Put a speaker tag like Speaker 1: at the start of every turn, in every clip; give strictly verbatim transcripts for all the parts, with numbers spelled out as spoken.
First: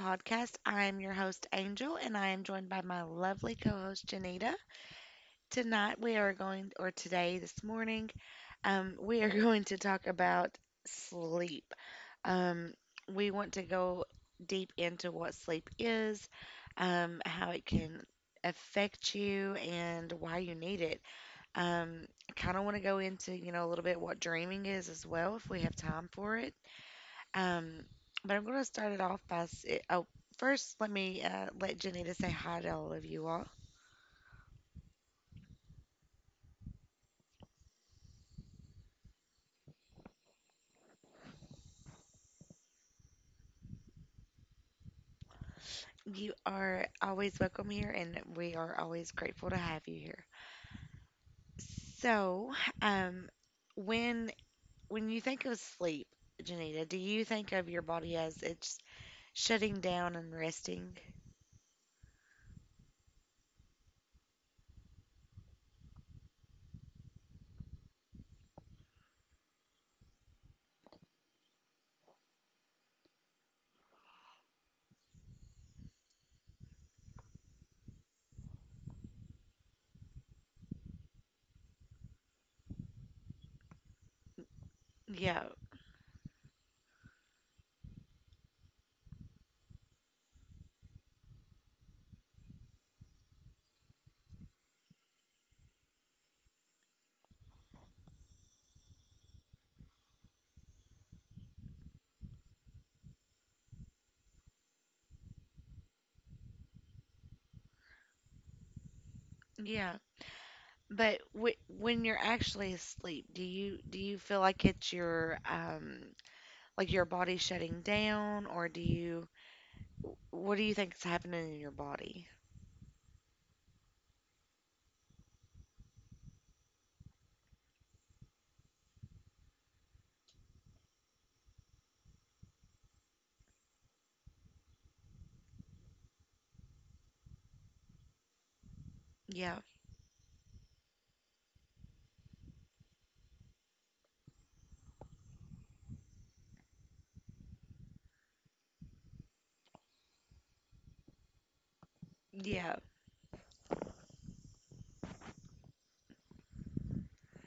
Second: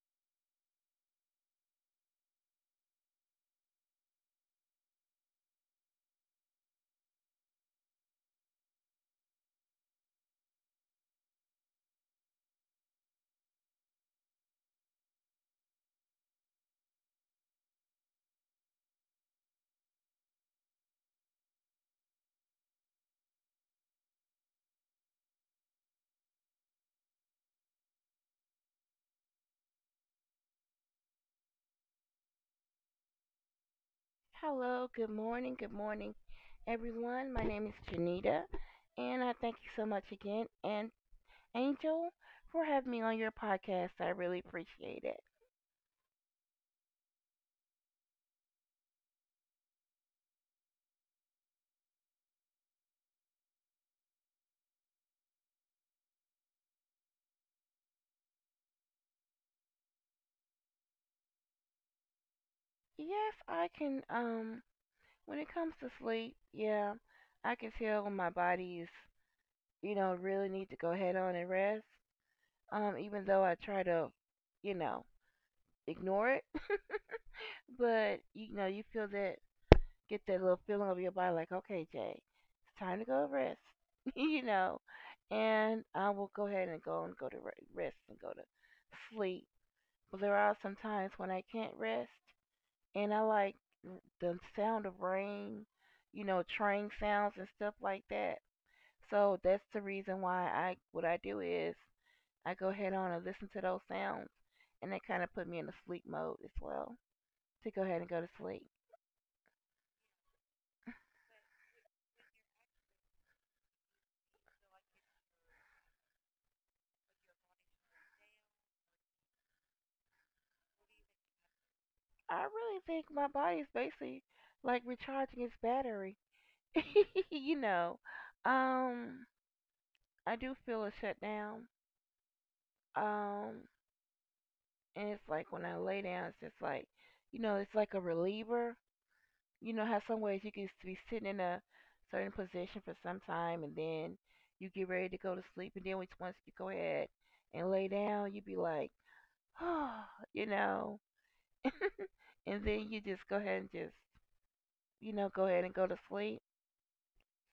Speaker 1: Podcast. I am your host, Angel, and I am joined by my lovely co host, Janita. Tonight, we are going, or today, this morning, um, we are going to talk about sleep. Um, we want to go deep into what sleep is, um, how it can affect you, and why you need it. Um, I kind of want to go into, you know, a little bit what dreaming is as well, if we have time for it um, but I'm going to start it off by s- eh, oh, first let me uh, let Janita say hi to all of you all.
Speaker 2: Hello, good morning, good morning, everyone. My name is Janita, and I thank you so much again, and Angel, for having me on your podcast. I really appreciate it.
Speaker 1: You are always welcome here, and we are always grateful to have you here. So, um, when when you think of sleep, Janita, do you think of your body as it's shutting down and resting?
Speaker 2: Yes, I can. Um, when it comes to sleep, yeah, I can tell when my body's, you know, really need to go head on and rest. Um, even though I try to, you know, ignore it, but you know, you feel that get that little feeling of your body like, okay, Jay, it's time to go rest, you know.
Speaker 1: Yeah,
Speaker 2: And I will go ahead and go and go to rest and go to sleep. But there are some times when I can't rest, and I like the sound of rain, you know, train sounds and stuff like that. So that's the reason why I what I do is I go ahead on and listen to those sounds, and they kind of put me in a sleep mode as well to go ahead and go to sleep.
Speaker 1: yeah. But w- when you're actually asleep, do you do you feel like it's your um like your body shutting down, or do you what do you think is happening in your body?
Speaker 2: I really think my body is basically like recharging its battery. you know, um, I do feel a shutdown. Um, and it's like when I lay down, it's just like, you know, it's like a reliever.
Speaker 1: Yeah.
Speaker 2: You know how some ways you can be sitting in a certain position for some time, and then you get ready to go to sleep, and then once once you go ahead and lay down, you be like, oh, you know, and
Speaker 1: Yeah.
Speaker 2: then you just go ahead and just, you know, go ahead and go to sleep.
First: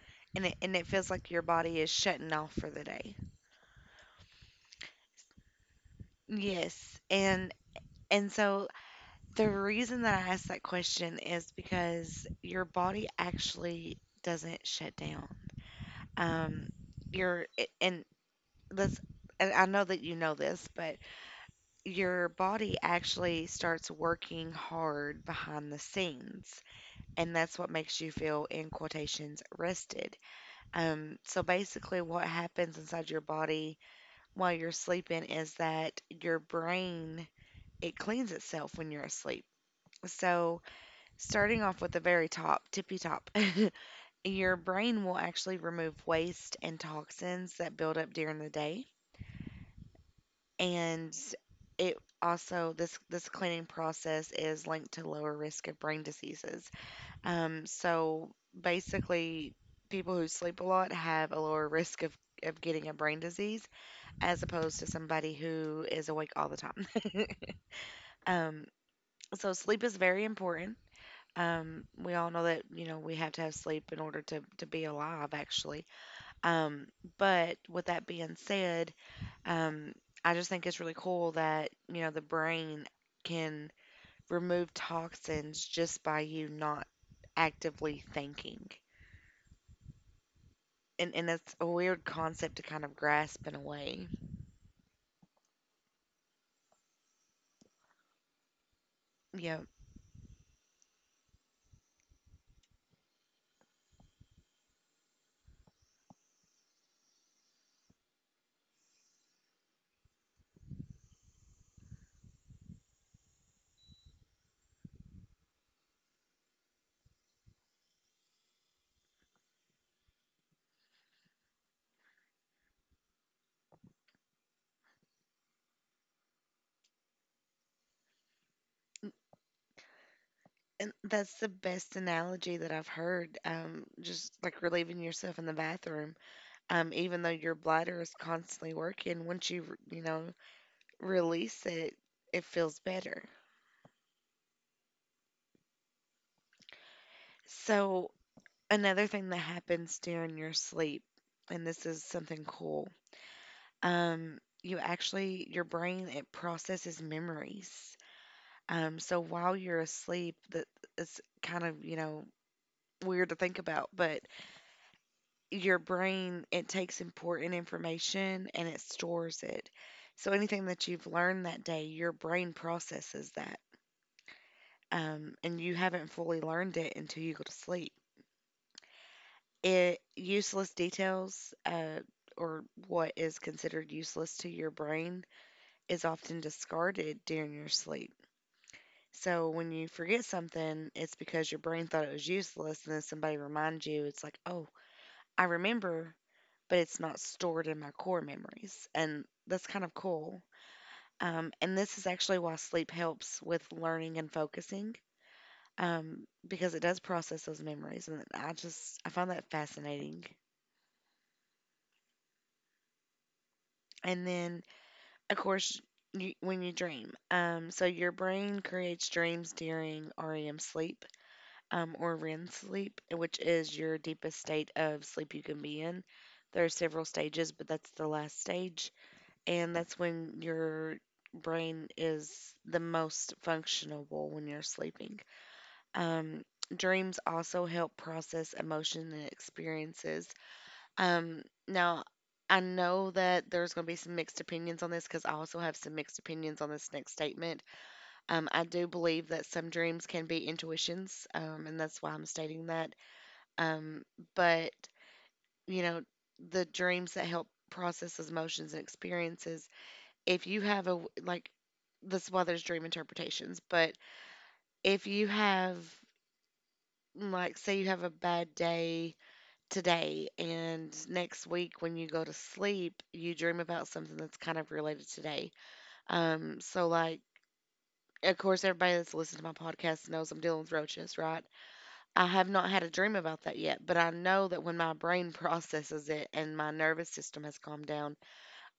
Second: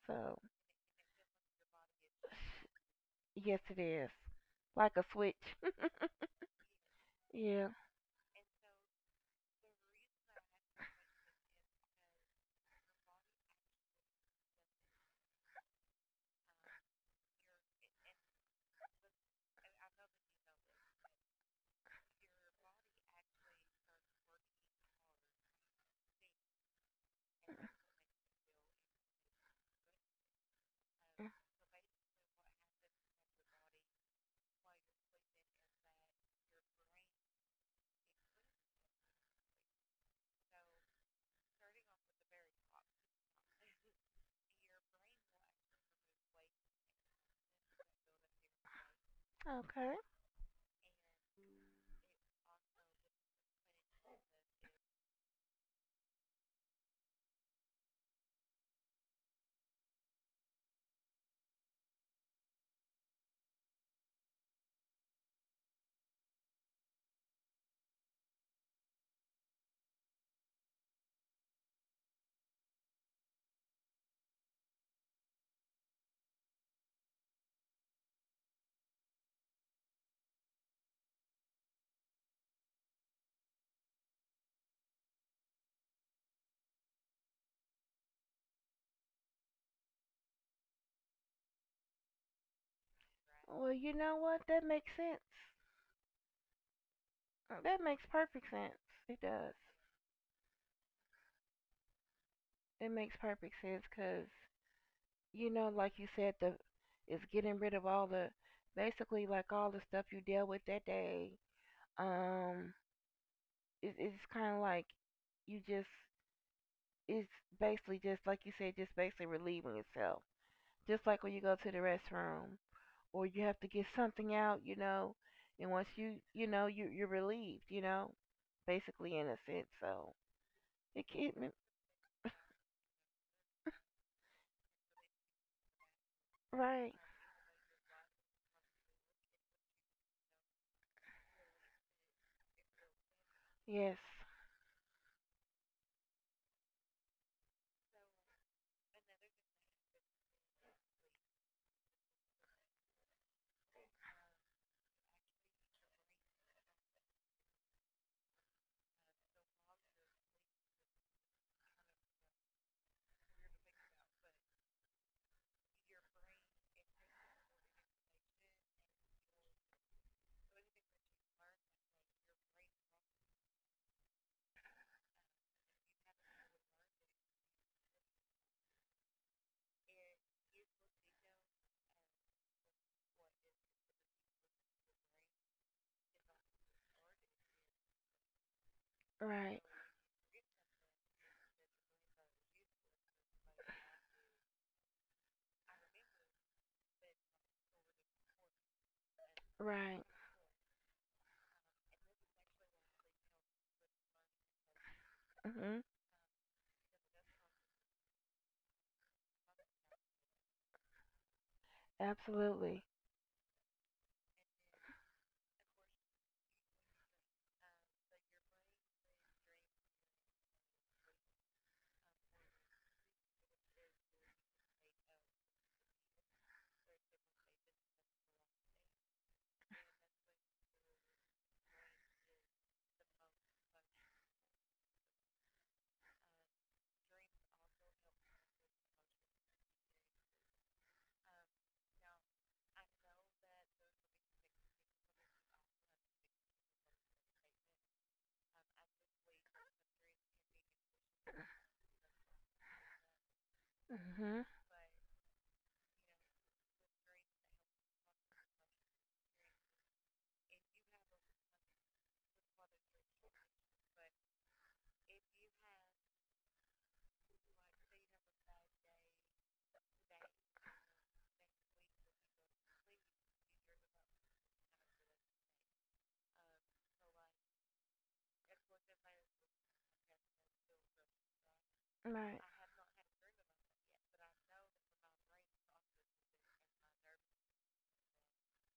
Speaker 2: So.
Speaker 1: And it, and it feels like your body is shutting off for the day.
Speaker 2: Yes, it is. Like a switch.
Speaker 1: Yes. And
Speaker 2: Yeah.
Speaker 1: and so the reason that I asked that question is because your body actually doesn't shut down. Um, your and let's and I know that you know this, but your body actually starts working hard behind the scenes, and that's what makes you feel in quotations rested. Um, so basically, what happens inside your body while you're sleeping is that your brain it cleans itself when you're asleep. So, starting off with the very top, tippy top, your brain will actually remove waste and toxins that build up during the day,
Speaker 2: Okay.
Speaker 1: and it also this this cleaning process is linked to lower risk of brain diseases. Um, so basically, people who sleep a lot have a lower risk of of getting a brain disease as opposed to somebody who is awake all the time. um, so sleep is very important. Um, we all know that, you know, we have to have sleep in order to, to be alive, actually. Um, but with that being said, um, I just think it's really cool that, you know, the brain can remove toxins just by you not actively thinking. And, and it's a weird concept to kind of grasp in a
Speaker 2: Well, you
Speaker 1: way.
Speaker 2: know what? That makes sense. Uh, That makes perfect sense. It does.
Speaker 1: Yeah.
Speaker 2: It makes perfect sense because, you know, like you said, the it's getting rid of all the basically like all the stuff you dealt with that day. Um, it, it's kind of like you just it's basically just like you said, just basically relieving itself. Just like when you go to the restroom, or you have to get something out, you know. And once you, you know, you you're relieved, you know, basically in a sense. So
Speaker 1: And
Speaker 2: it can
Speaker 1: that's the
Speaker 2: m-
Speaker 1: best analogy that I've heard. Um, just like relieving yourself in the bathroom. Um,
Speaker 2: right.
Speaker 1: even though your bladder is constantly working, once you, r- you know, release it, it feels better.
Speaker 2: Yes.
Speaker 1: So, another thing that happens during your sleep, and this is something cool, um, you actually, your brain, it processes memories. Um, so while you're asleep, that it's kind of, you know, weird to think about, but your brain it takes important information and it stores it. So anything that you've learned that day your brain processes that. Um, and you haven't fully learned it until you go to sleep. It Useless details, uh, or what is considered useless to your brain is often discarded during your sleep. So
Speaker 2: Right,
Speaker 1: when you forget something, it's because your brain thought it was useless, and then somebody reminds you. It's like, oh, I remember, but it's not stored in my core memories. And that's kind of
Speaker 2: right.
Speaker 1: cool. Um, and this is actually why sleep helps with learning and focusing
Speaker 2: Mhm.
Speaker 1: um, because it does process those memories. And I just, I find that fascinating.
Speaker 2: Absolutely.
Speaker 1: And then, of course, you, when you dream, um, so your brain creates dreams during REM sleep um, or REM sleep, which is your deepest state of sleep you can be in. There are several stages, but that's the last stage. And that's when your brain is the most functionable when you're sleeping. Um, Dreams also help process emotion and experiences. Um, now, I know that there's going to be some mixed opinions on this because I also have some mixed opinions on this next statement. Um, I do believe that some dreams can be intuitions, um, and that's why I'm stating that. Um,
Speaker 2: Mhm.
Speaker 1: but, you know, the dreams that help process those emotions and experiences, if you have a like, this why there's dream interpretations. But if you have, like, say you have a bad day today, and next week when you go to sleep, you dream about something that's kind of related today. Um, so like. Of course, everybody that's listened to my podcast knows I'm dealing with roaches, right? I
Speaker 2: Right,
Speaker 1: have not had a dream about that yet, but I know that when my brain processes it and my nervous system has calmed down,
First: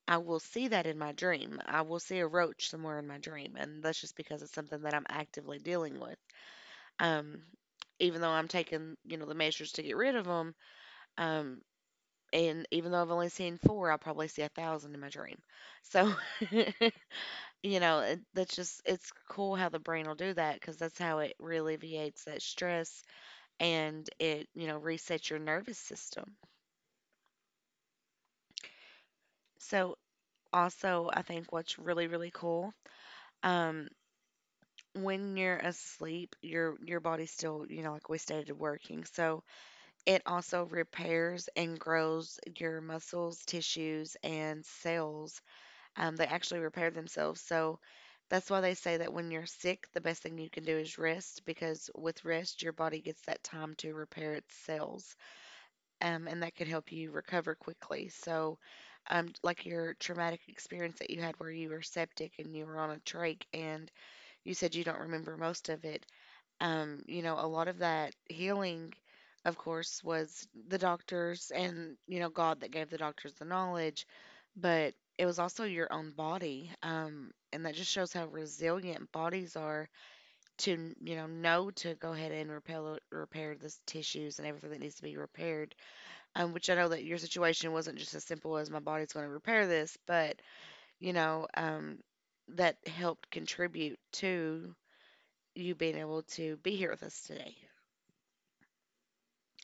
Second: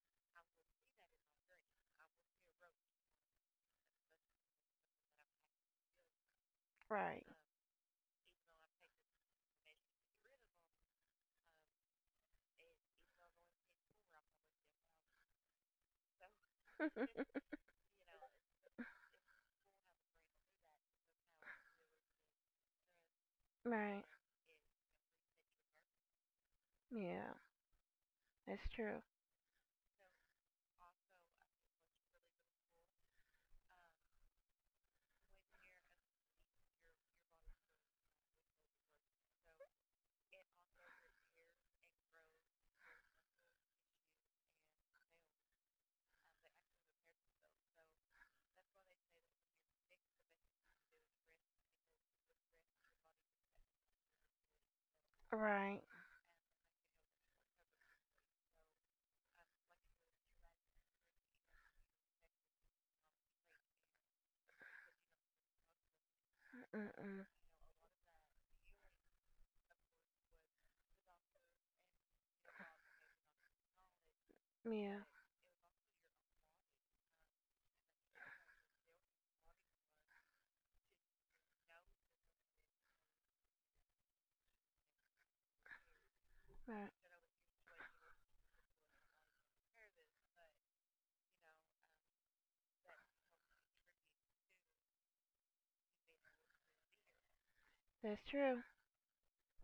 Speaker 1: I will see that in my dream. I will see a roach somewhere in my dream, and that's just because it's something that I'm actively dealing with.
Speaker 2: right.
Speaker 1: um, Even though I'm taking, you know, the measures to get rid of them, um, and even though I've only seen four, I'll probably see a thousand in my dream. So, you know, it, that's just, it's cool how the brain will do that because that's how it alleviates that stress,
Speaker 2: Right.
Speaker 1: and it, you know, resets your nervous system.
Speaker 2: Yeah, that's true.
Speaker 1: So, also, I think what's really, really cool, um, when you're asleep, your your body's still, you know, like we stated, working. So it also repairs and grows your muscles, tissues, and cells. Um, they actually repair themselves. So that's why they say that when you're sick, the best thing you can do is rest because with rest, your body gets that time to repair its cells.
Speaker 2: Right.
Speaker 1: Um, and that can help you recover quickly. So, um, like your traumatic experience that you had where you were septic and you were on a trach and you said you don't remember most of it um, You
Speaker 2: Mm-mm.
Speaker 1: know, a lot of that healing, of course, was the doctors and, you know, God that gave the doctors the knowledge, but
Speaker 2: Yeah.
Speaker 1: it was also your own body. Um, and that just shows how resilient bodies are to, you know, know to go ahead and repair, repair the tissues and everything that needs to be repaired. Um, which I
Speaker 2: Right.
Speaker 1: know that your situation wasn't just as simple as my body's going to repair this, but, you know, um, that helped contribute to you being able to be here with us today.
Speaker 2: That's true.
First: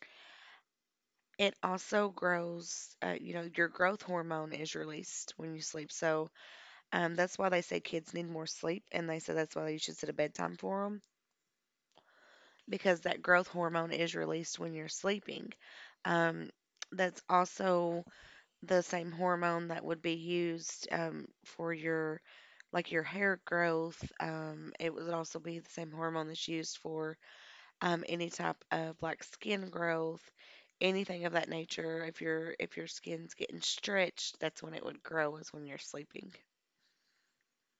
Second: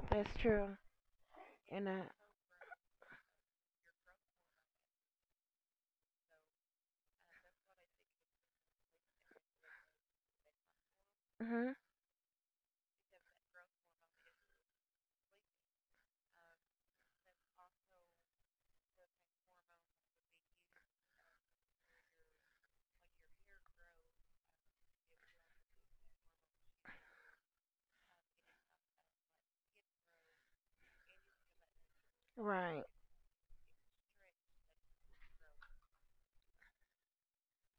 Speaker 2: That's true.
Speaker 1: It
Speaker 2: And uh,
Speaker 1: also grows, uh, you know, your growth hormone is released when you sleep. So um, that's why they say kids need more sleep. And they say that's why you should set a bedtime for them
Speaker 2: mhm.
Speaker 1: because that growth hormone is released when you're sleeping. Um, that's also the same hormone that would be used um, for your, like your hair growth. Um, it would also be the same hormone that's used for um, any type of like skin growth, anything of that nature. If your if
Speaker 2: Right.
Speaker 1: your skin's getting stretched, that's when it would grow is when you're sleeping.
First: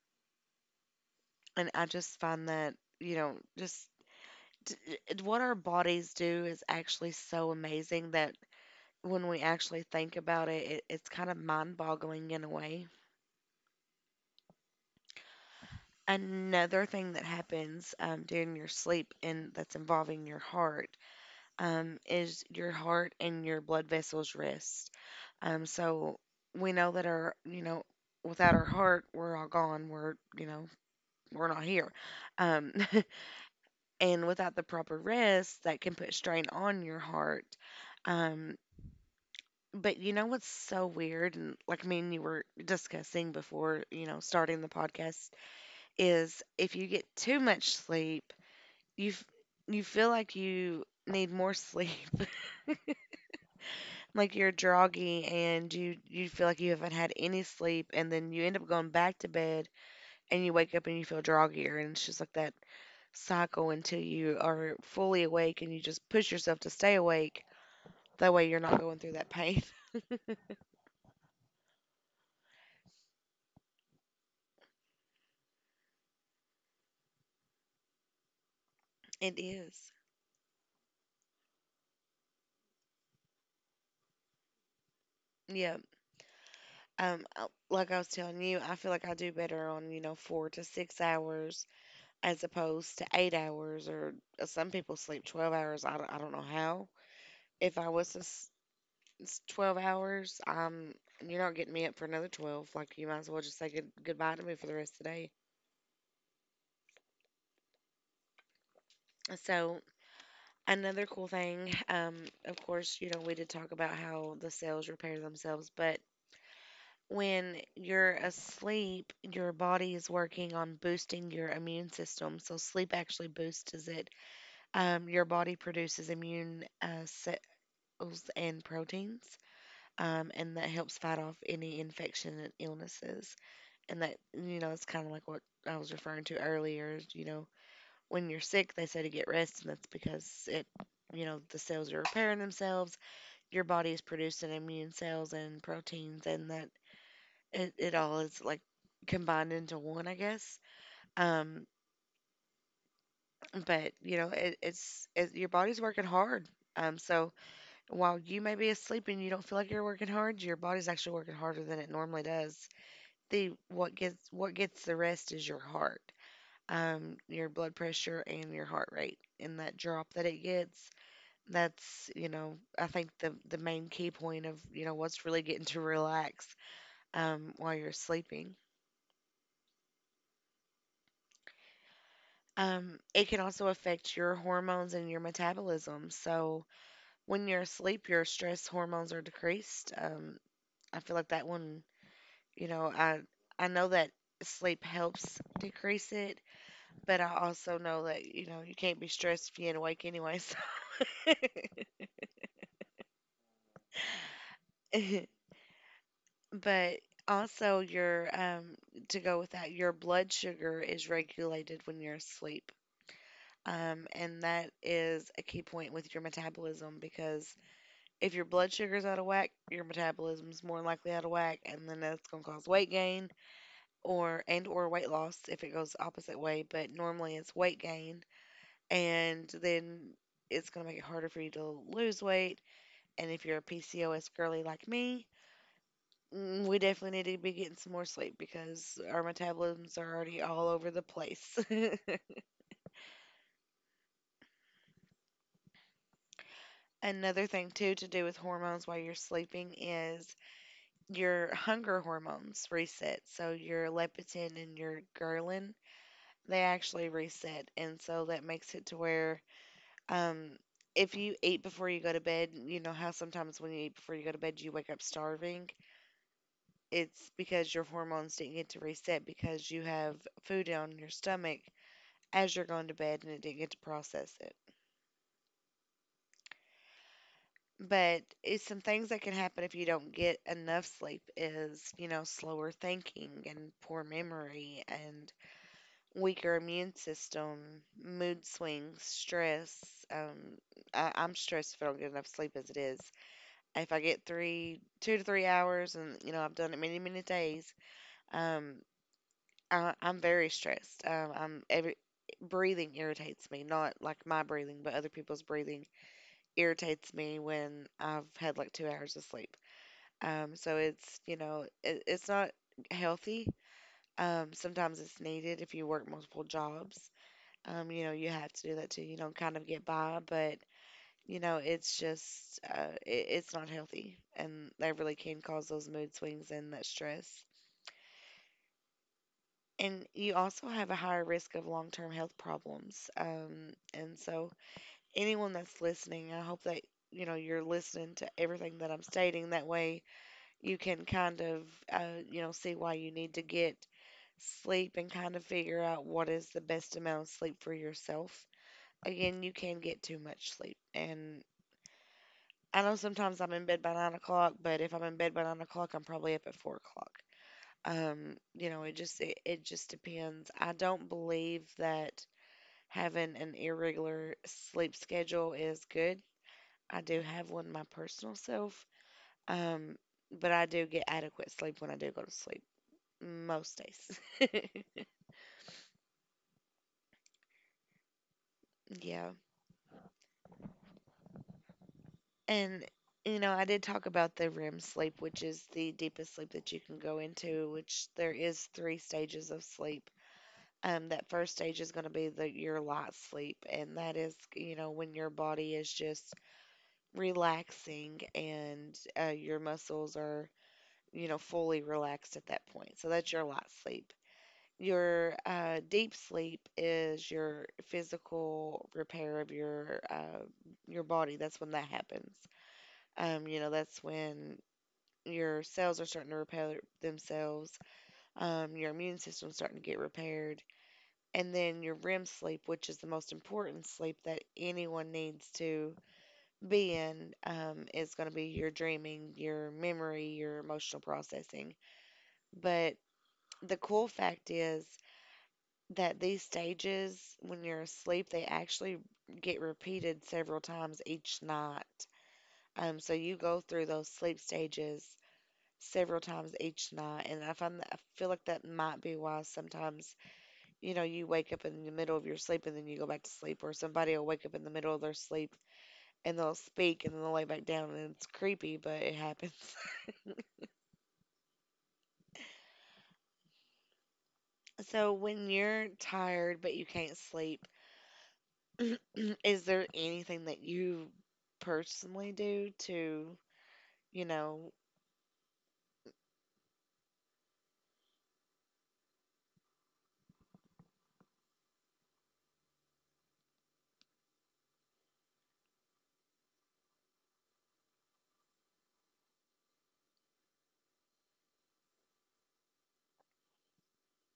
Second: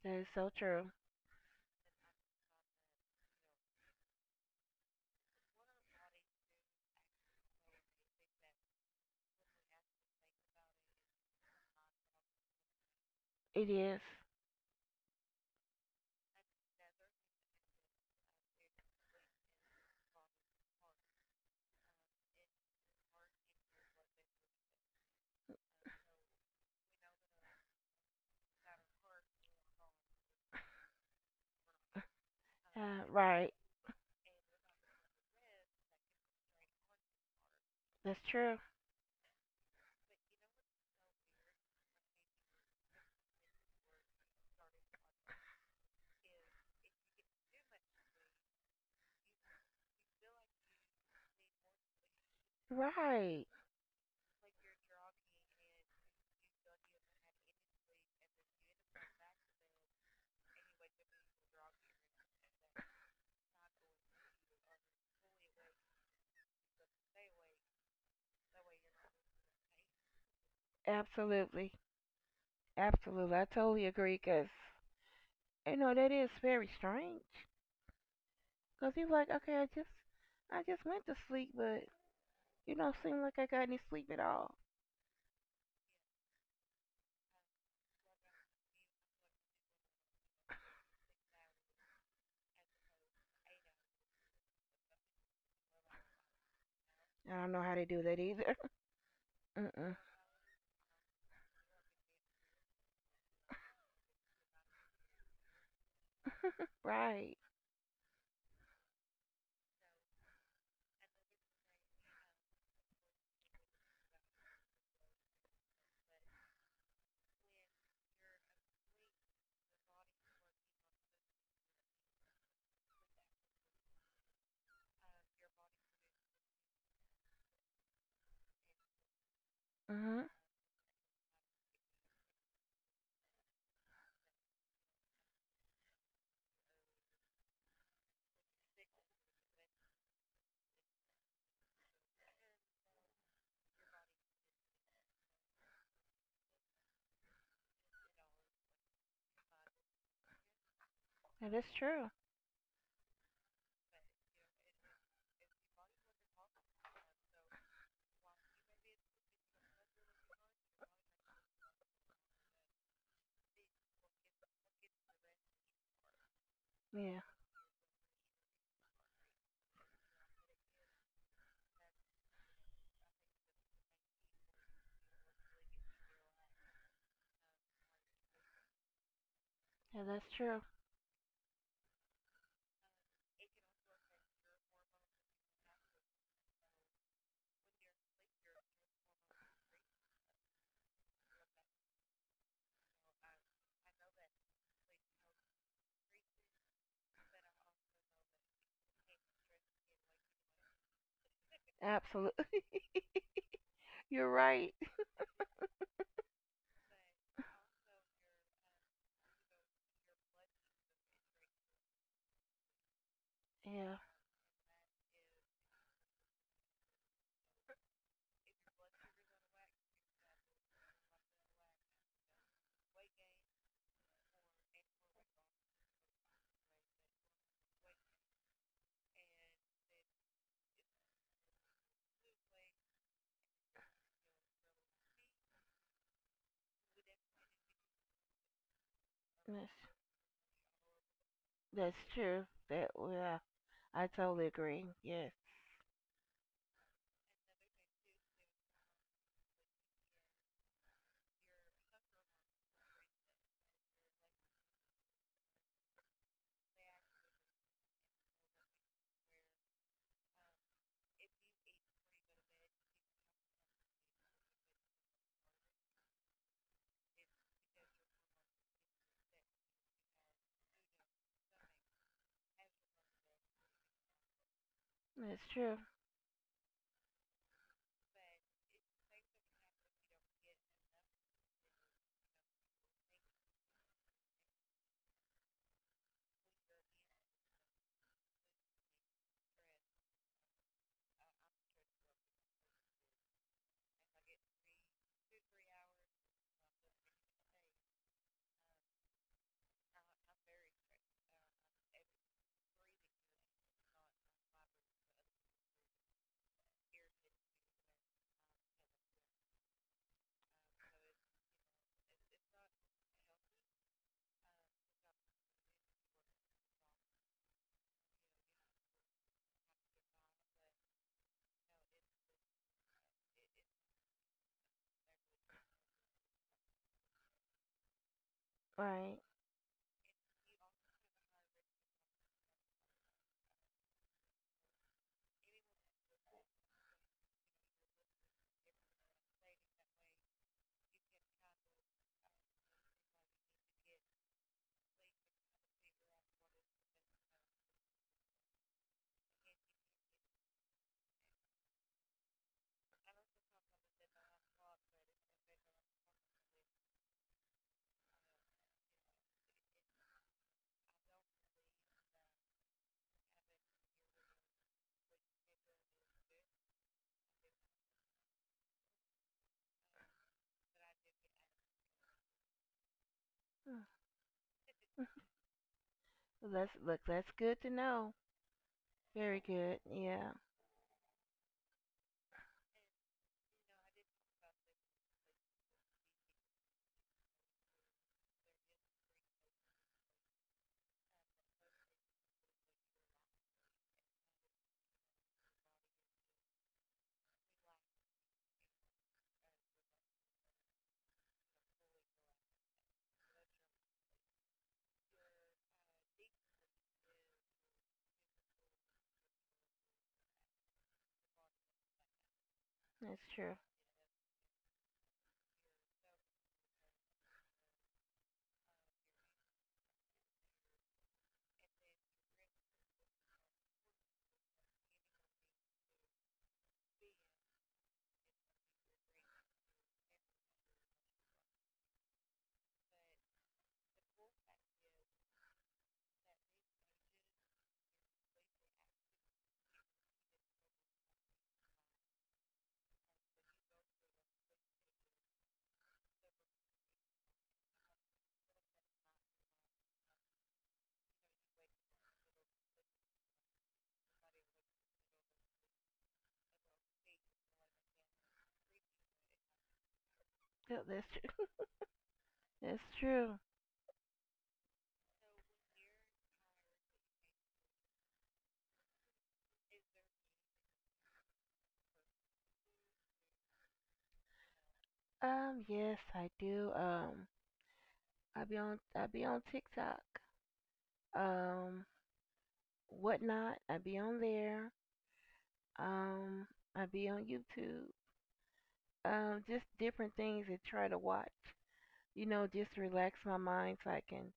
Speaker 2: That is so true.
Speaker 1: And I just find that, you know, just t- it- what our bodies do is actually so amazing that when we actually think about it, it it's kind of mind-boggling in a way.
Speaker 2: It is.
Speaker 1: Another thing that happens um, during your sleep and that's involving your heart um, is your heart and your blood vessels rest. Um, so we know that our, you know, without our heart, we're all gone. We're, you know, we're not here. Um,
Speaker 2: Uh, right.
Speaker 1: and without the proper rest, that can put strain on your heart.
Speaker 2: That's
Speaker 1: Um,
Speaker 2: true.
Speaker 1: but you know what's so weird, and like me and you were discussing before, you know, starting the podcast, is if you get too much sleep, you f- you feel like you need more sleep.
Speaker 2: Right.
Speaker 1: Like you're groggy, and you you feel like you haven't had any sleep, and then you end up going back to bed, and you wake up and you feel groggier, and it's just like that cycle until you are fully awake, and you just push yourself to stay awake that way you're not going through that pain.
Speaker 2: Absolutely. Absolutely. I totally agree because, you know, that is very strange. Because he's like,
Speaker 1: It
Speaker 2: okay, I just,
Speaker 1: is,
Speaker 2: I just went to sleep, but you don't seem like I got any sleep at all.
Speaker 1: yeah. Um uh, like I was telling you, I feel like I do better on, you know, four to six hours as opposed to eight hours or uh, some people sleep twelve hours. I don't, I don't know how.
Speaker 2: I don't know how they
Speaker 1: If I
Speaker 2: do
Speaker 1: was
Speaker 2: that
Speaker 1: to
Speaker 2: either.
Speaker 1: s- It's twelve
Speaker 2: Mm-mm.
Speaker 1: hours. Um, and you're not getting me up for another twelve. Like, you might as well just say good, goodbye to me for the rest of the day.
Speaker 2: Right.
Speaker 1: So, another cool thing, um, of course, you know, we did talk about how the cells repair themselves, but when you're asleep, your body is working on boosting your immune system. So, sleep actually boosts it. Um, your body produces immune uh, cells and proteins.
Speaker 2: Mm-hmm.
Speaker 1: um, and that helps fight off any infection and illnesses. And that, you know, it's kind of like what I was referring to earlier. Is, You know, when you're sick, they say to get rest, and that's because it, you know, the cells are repairing themselves. Your body is producing immune cells and proteins, and that it, it all is like combined into one, I guess.
Speaker 2: Yeah, that's
Speaker 1: Um,
Speaker 2: true.
Speaker 1: but you know, it, it's it, your body's working hard. Um, so while you may be asleep and you don't feel like you're working hard, your body's actually working harder than it normally does. The what gets what gets the rest is your heart, um,
Speaker 2: Yeah.
Speaker 1: your blood pressure and your heart rate, and that drop that it gets. That's you know I think the the main key point of you know what's really getting to relax um, while you're sleeping.
Speaker 2: Yeah, that's true.
Speaker 1: Um, it can also affect your hormones and your metabolism. So when you're asleep, your stress hormones are decreased. Um, I feel like that one, you know, I I know that sleep helps decrease it, but I also know that, you know, you can't be stressed if you ain't awake anyway. So,
Speaker 2: Absolutely. You're right.
Speaker 1: but also your um to go with that, your blood sugar is regulated when you're asleep.
Speaker 2: Yeah.
Speaker 1: Um, and that is a key point with your metabolism because if your blood sugar's out of whack, your metabolism's more likely out of whack, and then that's gonna cause weight gain or and or weight loss if it goes the opposite way. But normally it's weight gain, and then it's gonna make it harder for you to lose weight. And if you're a PCOS girly like me, mm, we definitely need to be getting some more sleep because our
Speaker 2: That's,
Speaker 1: metabolisms are already all over the place.
Speaker 2: that's true. That, yeah. I totally agree. Yes.
Speaker 1: Another thing, too, to do with hormones while you're sleeping is your hunger hormones reset. So your leptin and your ghrelin, they actually reset. And so that makes it to where um, if you eat before you go to bed, you know how sometimes when you eat before you go to bed, you wake up starving. It's because your hormones didn't get to reset because you have food on your stomach as you're going to bed and it didn't get to process it.
Speaker 2: That's true.
Speaker 1: But it's some things that can happen if you don't get enough sleep is, you know, slower thinking and poor memory and weaker immune system, mood swings, stress. Um, I, I'm stressed if I don't get enough sleep as it is. If I get three, two to three hours, and, you know, I've done it many, many days, um, I, I'm very stressed. Um, I'm every breathing irritates me, not like my breathing, but other people's breathing irritates me when I've had like two hours of sleep. Um, so it's you know it, it's not healthy. Um, sometimes it's needed if you work multiple jobs. Um, you know you have to do that too. You know, kind of get by, but you know it's just uh, it, it's not healthy, and that really can cause those mood swings and that stress.
Speaker 2: Right.
Speaker 1: And you also have a higher risk of long term health problems. Um, and so, anyone that's listening, I hope that you know you're listening to everything that I'm stating. That way, you can kind of uh, you know see why you need to get sleep and kind of figure out what is the best amount of sleep for yourself. Again, you can get too much sleep, and I know sometimes I'm in bed by nine o'clock, but if I'm in bed by nine o'clock, I'm probably up at four o'clock. um you know it just it, it just depends. I don't believe that having an irregular sleep schedule is good. I do have one my personal self, um, but I do get adequate sleep when I do go to sleep most days.
Speaker 2: Mm. That's, look, that's good to know.
Speaker 1: Yeah.
Speaker 2: Very good. Yeah,
Speaker 1: And, you know, I did talk about the R E M sleep, which is the deepest sleep that you can go into, which there is three stages of sleep. Um, that first stage is going to be the your light sleep, and that is, you know, when your body is just relaxing and uh, your muscles are you know, fully relaxed at that point. So that's your light sleep. Your uh, deep sleep is your physical repair of your uh, your body. That's when that happens.
Speaker 2: that's
Speaker 1: Um,
Speaker 2: true.
Speaker 1: you know, that's when your cells are starting to repair themselves. Um, your immune system's starting to get repaired, and then your R E M sleep, which is the most important sleep that anyone needs to be in, um, is going to be your dreaming, your memory, your emotional processing. But the cool fact is that these stages, when you're asleep, they actually get repeated several times each night. Um, so you go through those sleep stages several times each night, and I find that I feel like that might be why sometimes, you know, you wake up in the middle of your sleep and then you go back to sleep, or somebody will wake up in the middle of their sleep and they'll speak and then they'll lay back down, and it's creepy, but it happens.
Speaker 2: Yep, that's true. That's true.
Speaker 1: So when you're tired but you can't sleep, is there anything that you personally do to, you know,
Speaker 2: Um, yes, I do. Um, I be on I be on TikTok. Um, Whatnot. I be on there. Um, I be on YouTube. Um, just different things to try to watch. You know, just to relax my mind so I can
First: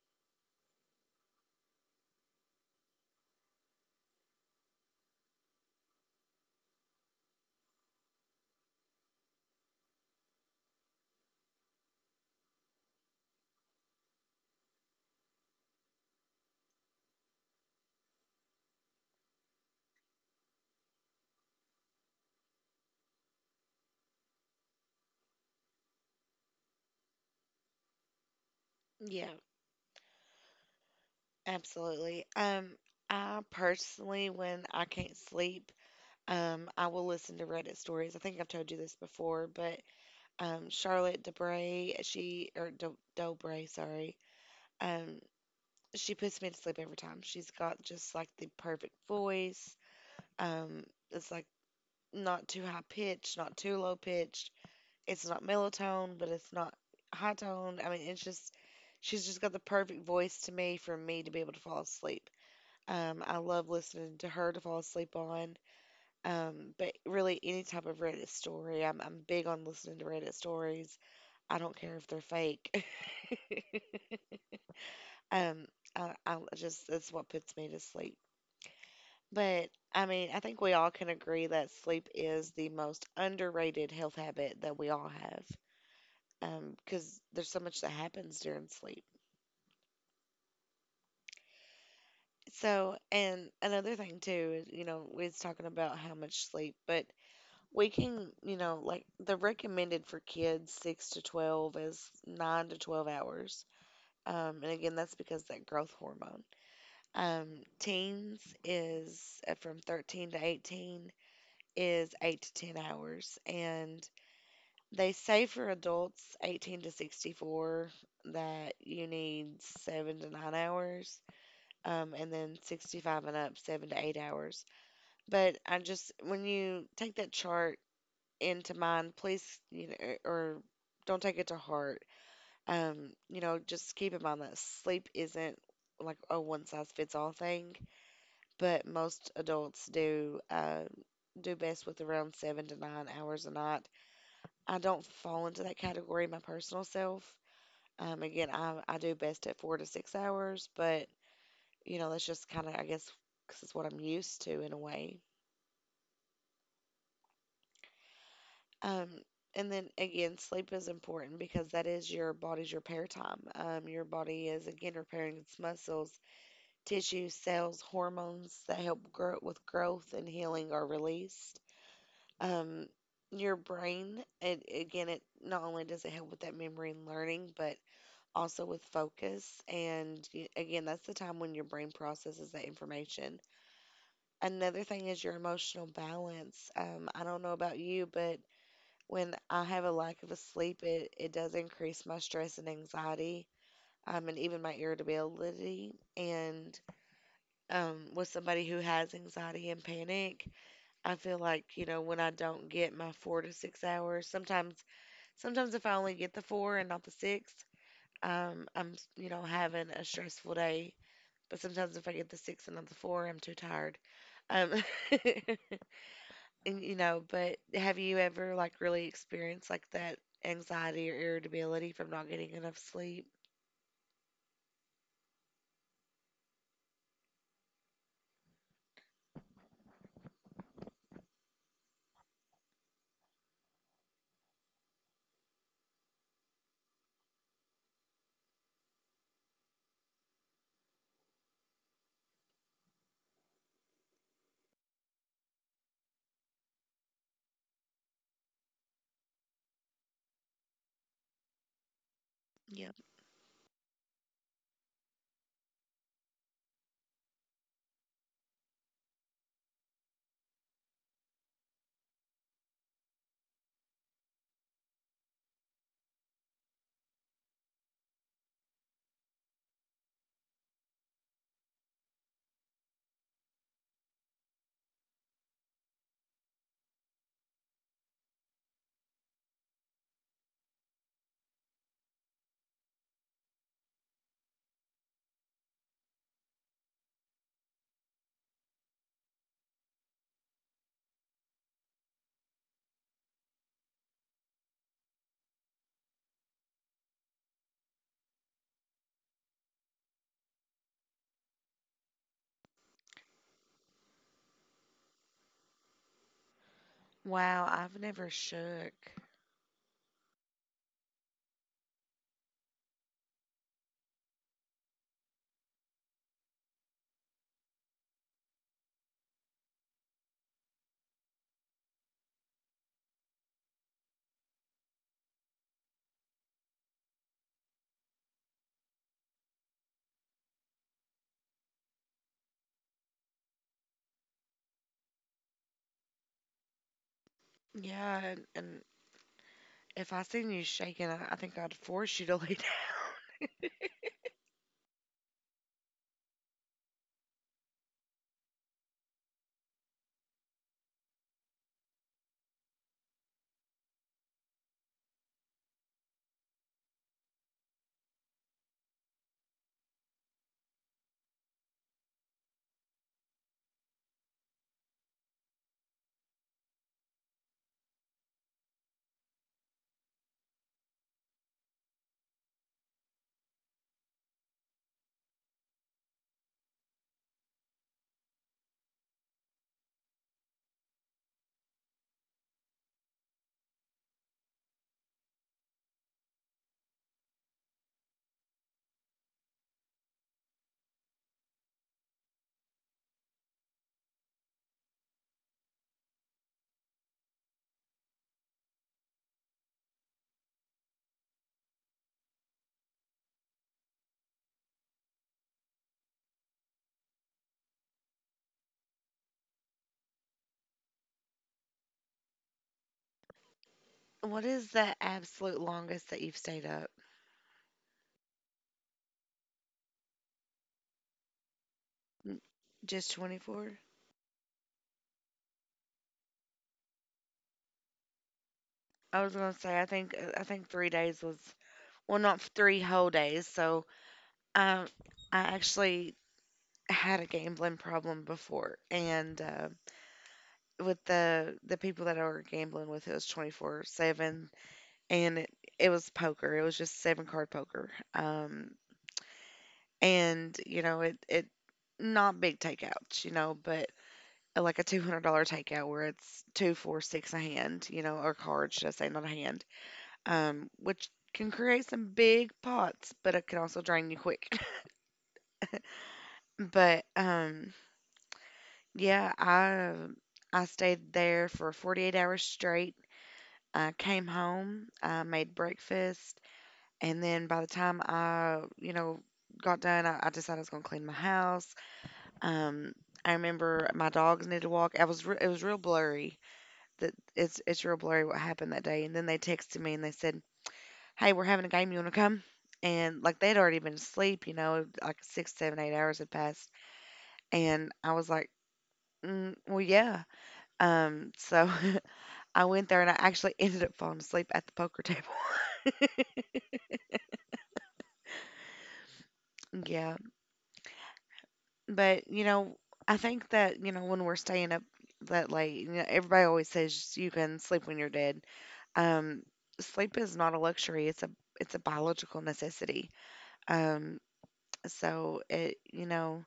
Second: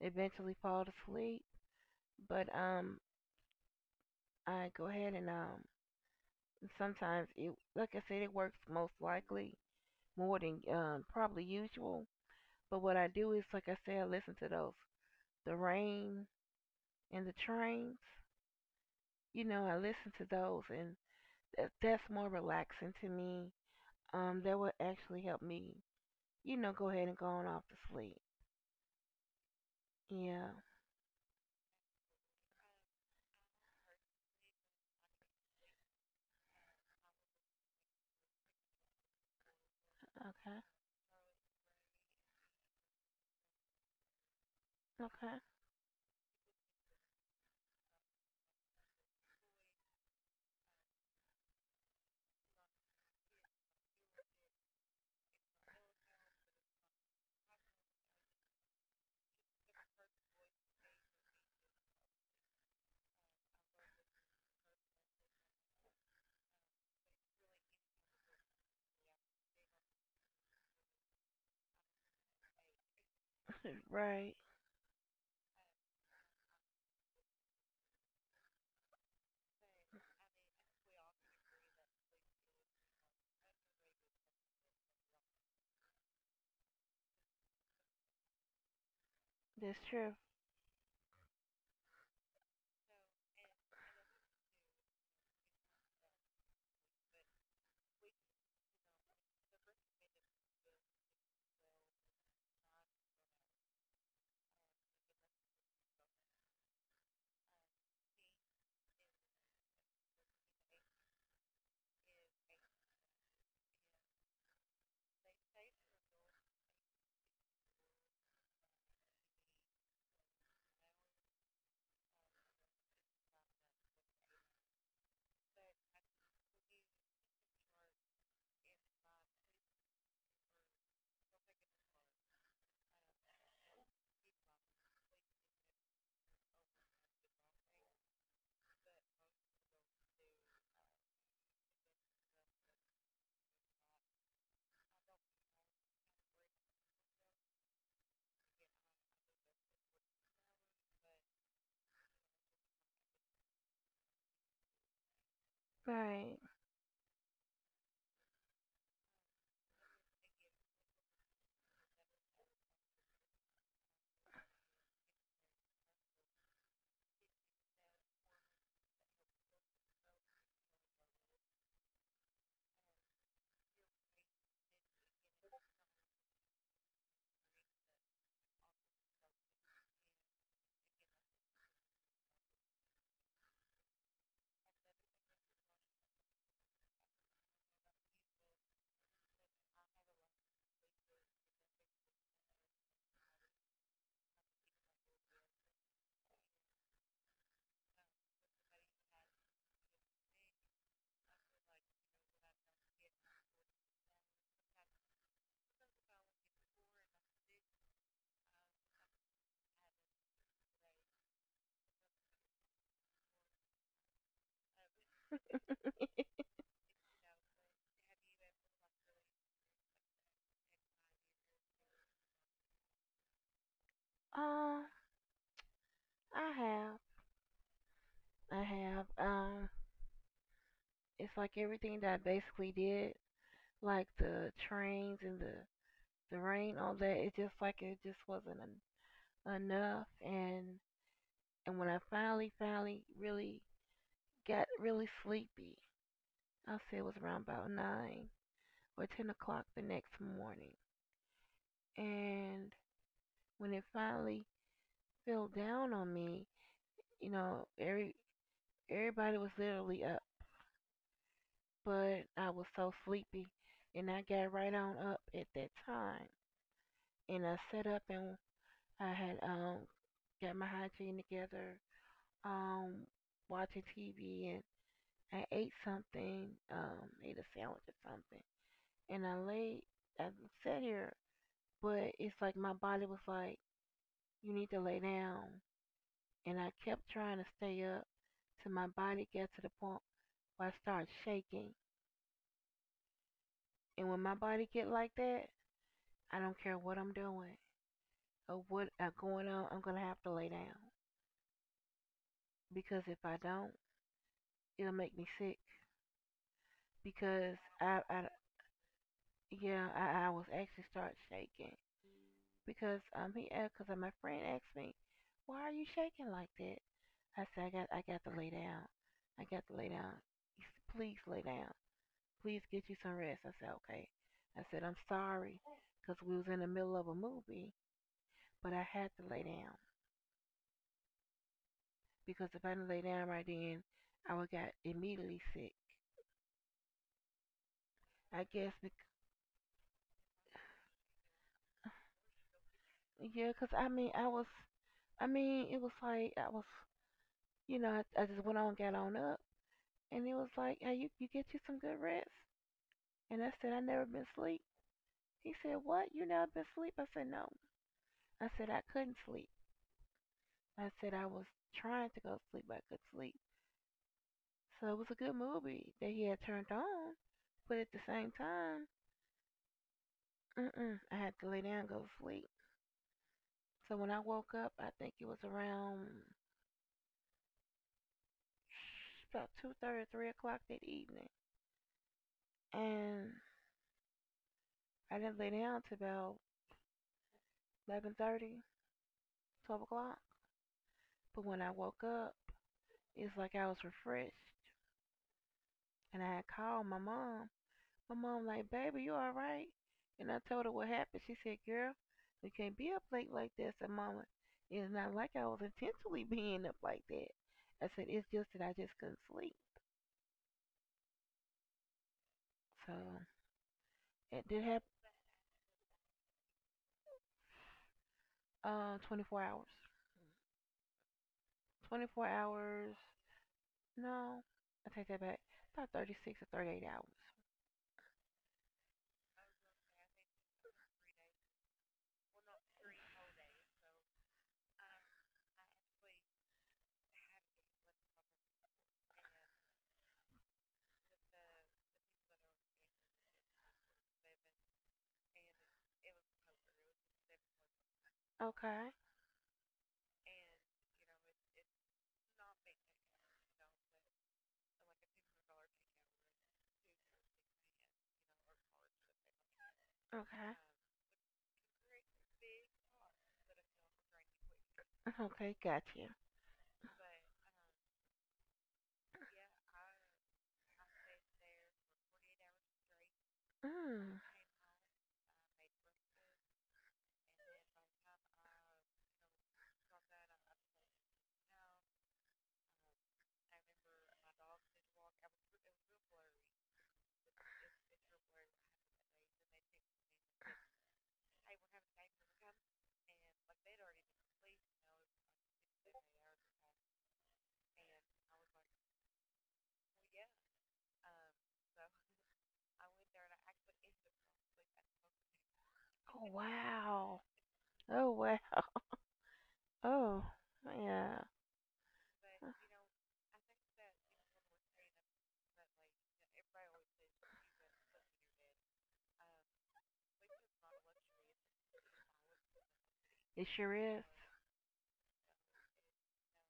Speaker 2: eventually fall to sleep. But um, I go ahead and um, sometimes it like I said, it works most likely more than um probably usual. But what I do is, like I said, I listen to those. The rain and the trains, you know, I listen to those, and that, that's more relaxing to me. Um, that would actually help me, you know, go ahead and go on off to sleep.
Speaker 1: yeah,
Speaker 2: Yeah.
Speaker 1: absolutely. Um, I personally, when I can't sleep, um, I will listen to Reddit stories. I think I've told you this before, but
Speaker 2: Okay.
Speaker 1: um, Charlotte Debray, she or Do Dobray, sorry, um,
Speaker 2: Okay.
Speaker 1: she puts me to sleep every time. She's got just like the perfect voice. Um, it's like not too high pitched, not too low pitched. It's not mellow tone, but it's not high tone. I mean, it's just she's just got the perfect voice to me for me to be able to fall asleep. Um, I love listening to her to fall asleep on. Um, but really, any type of Reddit story, I'm I'm big on listening to Reddit stories. I don't care if they're fake.
Speaker 2: Right.
Speaker 1: Um, I, I just that's what puts me to sleep. But I mean, I think we all can agree that sleep is the most underrated health habit that we all have. Um, because there's so much that happens during sleep.
Speaker 2: That's true.
Speaker 1: So, and another thing too is, you know, we was talking about how much sleep, but we can, you know, like the recommended for kids six to twelve is nine to twelve hours. Um, and again, that's because that growth hormone. Um, teens is uh, from thirteen to eighteen is eight to ten hours. And they say for adults eighteen to sixty-four that you need seven to nine hours um, and then sixty-five and up, seven to eight hours. But I just, when you take that chart into mind, please, you know, er, or don't take it to heart. Um, you know, just keep in mind that sleep isn't like a one size fits all thing, but most adults do uh, do best with around seven to nine hours a night. I don't fall into that category, my personal self. Um, again, I, I do best at four to six hours, but, you know, that's just kind of, I guess, because it's what I'm used to in a way.
Speaker 2: Right.
Speaker 1: Um, and then again, sleep is important because that is your body's repair time. Um, your body is again repairing its muscles, tissues, cells, hormones that help grow with growth and healing are released. Um, your brain, it, again, it not only does it help with that memory and learning, but also with focus. And y- again, that's the time when your brain processes that information. Another thing is your emotional balance. Um, I don't know about you, but when I have a lack of a sleep, it, it does increase my stress and anxiety, um, and even my irritability. And um, with somebody who has anxiety and panic, I feel like, you know, when I don't get my four to six hours, sometimes sometimes if I only get the four and not the six, um, I'm, you know, having a stressful day. But sometimes if I get the six and not the four, I'm too tired. Um, and, you know, but have you ever like really experienced like that anxiety or irritability from not getting enough sleep?
Speaker 2: Um, I have. I have. Um, it's like everything that I basically did, like the trains and the the rain, all that. It's just like it just wasn't enough. and And when I finally, finally, really got really sleepy, I'll say it was around about nine or ten o'clock the next morning. And
Speaker 1: Yeah.
Speaker 2: when it finally fell down on me, you know, every everybody was literally up, but I was so sleepy, and I got right on up at that time. And I sat up and I had um got my hygiene together, um, watching T V, and I ate something, um, ate a sandwich or something. And I laid, I sat here, but it's like my body was like, you need to lay down. And I kept trying to stay up till my body got to the point where I started shaking. And when my body get like that, I don't care what I'm doing or what are going on, I'm gonna have to lay down because if I don't, it'll make me sick. Because
Speaker 1: Wow, I've
Speaker 2: I, I
Speaker 1: never shook.
Speaker 2: yeah, I, I was actually start shaking, because um he asked because my friend asked me, "Why are you shaking like that?" I said, "I got I got to lay down. I got to lay down." He said, "Please lay down. Please get you some rest." I said, "Okay." I said, "I'm sorry because we was in the middle of a movie, but I had to lay down because if I didn't lay down right then, I would got immediately sick."
Speaker 1: Yeah, and,
Speaker 2: I guess
Speaker 1: and
Speaker 2: because,
Speaker 1: if I seen you shaking, I, I think I'd force you to lay down.
Speaker 2: yeah, because I mean I was, I mean it was like I was, you know, I, I just went on, got on up, and it was like, "Hey, you you get you some good rest." And I said I never been sleep. He said, "What? You never been sleep?" I said, "No. I said I couldn't sleep. I said I was trying to go to sleep, but I couldn't sleep." So it was a good movie that he had turned on, but at the same time, mm-mm, I had to lay down and go to sleep. So when I woke up, I think it was around about two thirty, three o'clock that evening, and I didn't lay down till about eleven thirty, twelve o'clock. But when I woke up, it's like I was refreshed, and I had called my mom. My mom like, "Baby, you all right?" And I told her what happened. She said, "Girl, we can't be up late like that." I said, "Mama, it's not like I was intentionally being up like that." I said, "It's just that I just couldn't sleep." So
Speaker 1: What
Speaker 2: it did
Speaker 1: is
Speaker 2: happen
Speaker 1: the absolute longest that you've stayed up?
Speaker 2: uh, twenty-four hours. twenty-four
Speaker 1: N-
Speaker 2: hours.
Speaker 1: Just twenty-four?
Speaker 2: No, I take that back. About thirty-six or thirty-eight hours.
Speaker 1: I was gonna say I think uh, I think three days was well not three whole days. So um, I actually had a gambling problem before, and uh, with the the people that I were gambling with. It was twenty-four seven and it, it was poker. It was just seven card poker. Um
Speaker 2: Okay.
Speaker 1: and you know, it it not big takeouts, you know, but uh, like a two hundred dollars takeout where it's two, four, six a hand, you know, or card, should I say, not a hand,
Speaker 2: Okay.
Speaker 1: um, which can create some big pots, but it can also drain you quick.
Speaker 2: Okay, gotcha.
Speaker 1: But um, yeah, I I stayed there for forty-eight hours straight. I
Speaker 2: Mm.
Speaker 1: came home, I made breakfast, and then by the time I, you know, got done, I, I decided I was gonna clean my house. Um, I remember my dogs needed a walk. I was re- it was real blurry. That it's it's real blurry what happened that day. And then they texted me and they said, "Hey, we're having a game. You wanna come?" And like they'd already been asleep, you know, like six, seven, eight hours had passed, and I was like, mm, "Well, yeah." Um, so I went there and I actually ended up falling asleep at the poker table.
Speaker 2: Oh, wow. Oh, wow.
Speaker 1: Yeah.
Speaker 2: Oh, yeah.
Speaker 1: but you know, I think that you know when we're staying up that late, you know, everybody always says you can sleep when you're dead. Um, Sleep is not a luxury; it's a it's a biological necessity.
Speaker 2: It sure is.
Speaker 1: Um, so it you know,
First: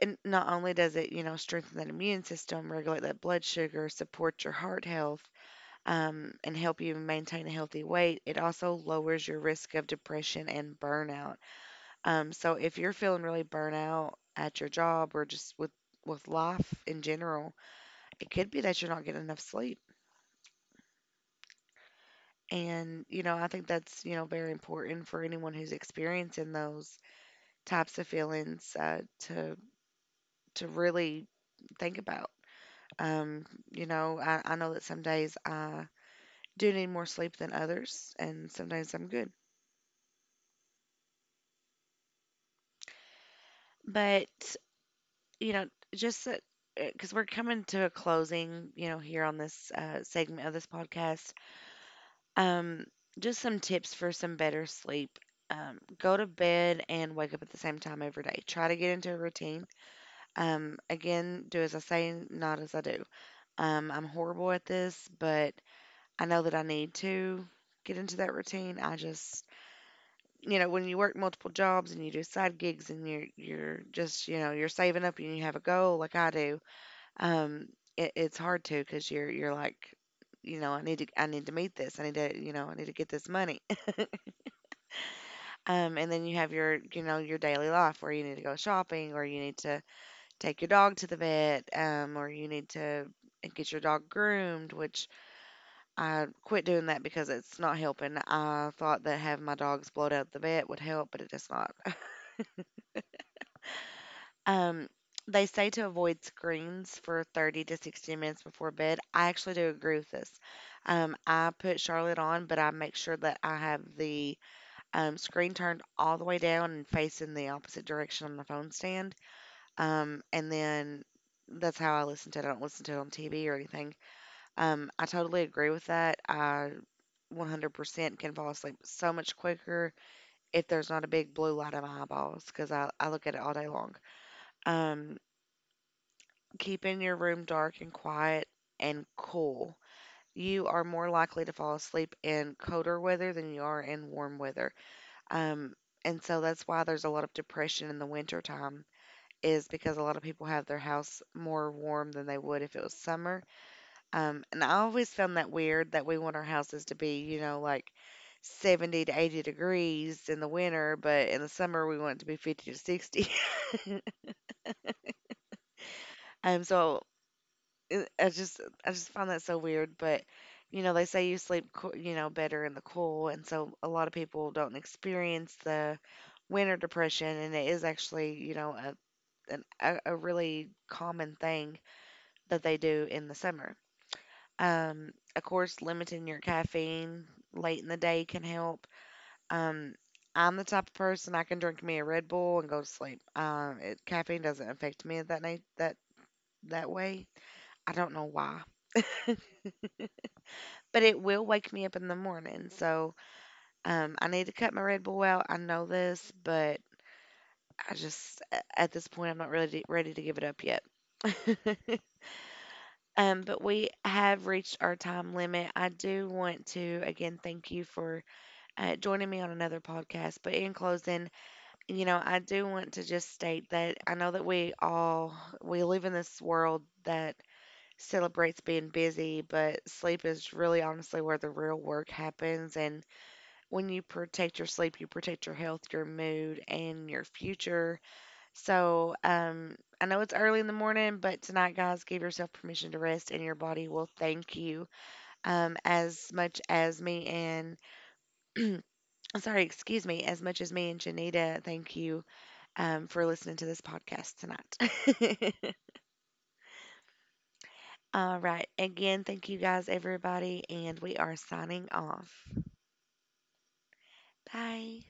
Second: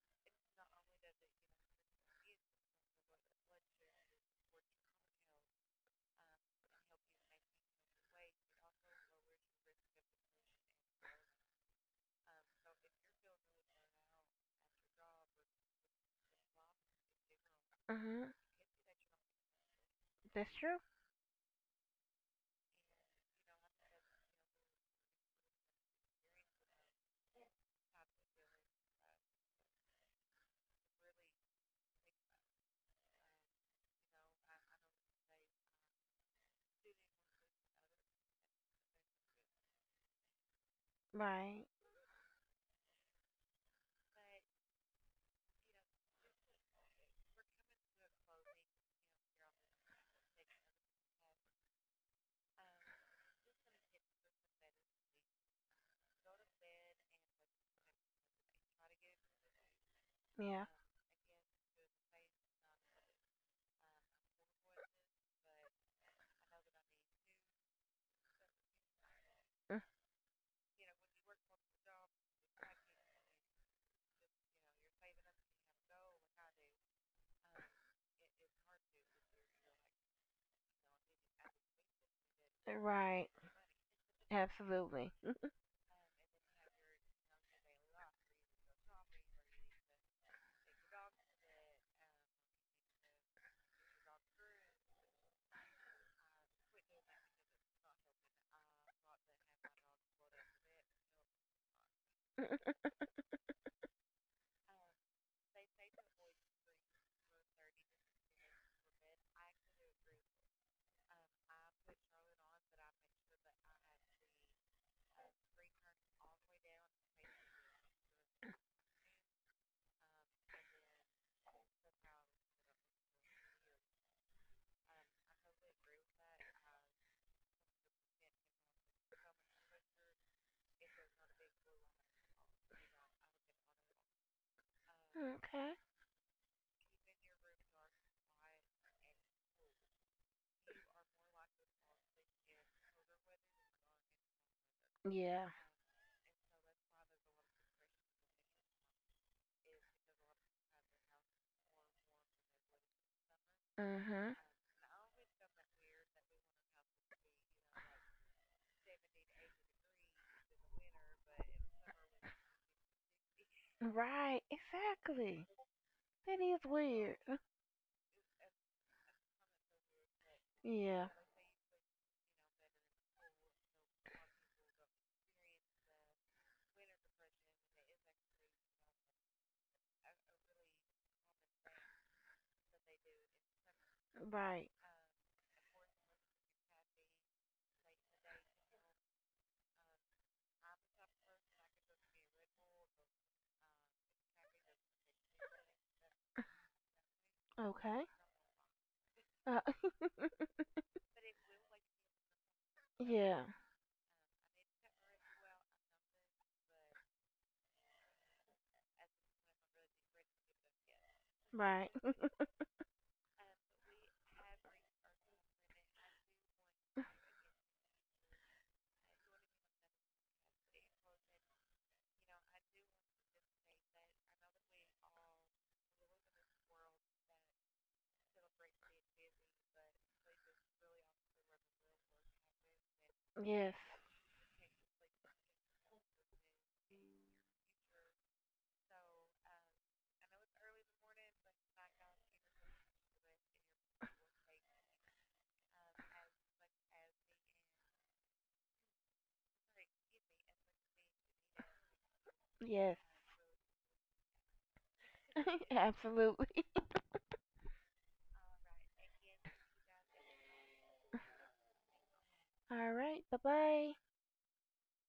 Speaker 1: and not only does it you know strengthen that immune system, regulate that blood sugar, support your heart health, um, and help you maintain a healthy weight, it also lowers your risk of depression and burnout. Um, so if you're feeling really burnout at your job or just with with life in general,
Speaker 2: Mm-hmm.
Speaker 1: it could be that you're not getting enough sleep.
Speaker 2: That's true.
Speaker 1: And you know, I think that's you know very important for anyone who's experiencing those types of feelings uh, to to really think about. Um, you know, I, I know that some days I do need more sleep than others, and sometimes I'm good.
Speaker 2: Right.
Speaker 1: But you know, just because we're coming to a closing, you know, here on this uh, segment of this podcast, Um, just some tips for some better sleep. Um, go to bed and wake up at the same time every day. Try to get into a routine.
Speaker 2: Yeah.
Speaker 1: Um, again, do as I say, not as I do. Um, I'm horrible at this, but I know that I need to get into that routine. I just,
Speaker 2: Mm.
Speaker 1: you know, When you work multiple jobs and you do side gigs and you're you're just, you know, you're saving up and you have a goal like I do. Um, it, it's hard to because you're you're like, you know, I need to I need to meet this. I need to, you know, I need to get this
Speaker 2: Right.
Speaker 1: money.
Speaker 2: Absolutely.
Speaker 1: Um, and then you have your, you know, your daily life where you need to go shopping or you need to take your dog to the vet, um, or you need to get your dog groomed, which I quit doing that because it's not helping. I thought that having my dogs blowed out the vet would help, but it does not. Um, they say to avoid screens for thirty to sixty minutes before bed. I actually do agree with this. Um, I put Charlotte on, but I make sure that I have the um, screen turned all the way down and facing the opposite direction on the phone stand. Um, and then That's how I listen to it. I don't listen to it on T V or anything. Um, I totally agree with that. I one hundred percent can fall asleep so much quicker if there's not a big blue light in my eyeballs because I, I look at it all day long. Um,
Speaker 2: Okay.
Speaker 1: Keeping your room dark and quiet and cool. You are more likely to fall asleep in colder weather than you are in warm weather.
Speaker 2: Yeah.
Speaker 1: Um, and so That's why there's a lot of depression in the winter time. Is because a lot of people have their house more warm than they would if it was summer.
Speaker 2: Mm-hmm.
Speaker 1: Um, and I always found that weird that we want our houses to be, you know, like seventy to eighty degrees in the winter, but in the summer we want it to be fifty to sixty.
Speaker 2: Right. Exactly. That is
Speaker 1: um, so
Speaker 2: weird.
Speaker 1: it- I just I just find that so weird, but you know, they
Speaker 2: Yeah.
Speaker 1: say you sleep, coo- you know, better in the cool, and so a lot of people don't experience the winter depression, and it is actually, you know, a an, a, a really common thing that they do in the summer.
Speaker 2: Right.
Speaker 1: Um, of course, limiting your caffeine late in the day can help. Um, I'm the type of person I can drink me a Red Bull and go to sleep. Um, it, caffeine doesn't affect me that night that that way. I
Speaker 2: Okay.
Speaker 1: don't know why,
Speaker 2: Uh,
Speaker 1: but it will wake me up in the morning. So
Speaker 2: yeah.
Speaker 1: um, I need to cut my Red Bull out. I know this, but I just at this point I'm not really ready to give it up yet.
Speaker 2: Right.
Speaker 1: Um, but we have reached our time limit. I do want to again thank you for uh, joining me on another podcast. But in closing, you know, I do want to just state that I know that we all we live in this world that celebrates being busy, but sleep is really honestly where the real work happens. And
Speaker 2: yes.
Speaker 1: when you protect your sleep, you protect your health, your mood, and your future. So, um, I know it's early in the morning, but tonight, guys, give yourself permission to rest, and your body will thank you. Um, as much as me and, I'm sorry, excuse me, as much as me and Janita thank you
Speaker 2: Yes.
Speaker 1: um, for listening to this podcast tonight.
Speaker 2: Absolutely.
Speaker 1: All right. Again, thank you guys, everybody, and we are signing off.
Speaker 2: All right. Bye bye.
Speaker 1: Bye.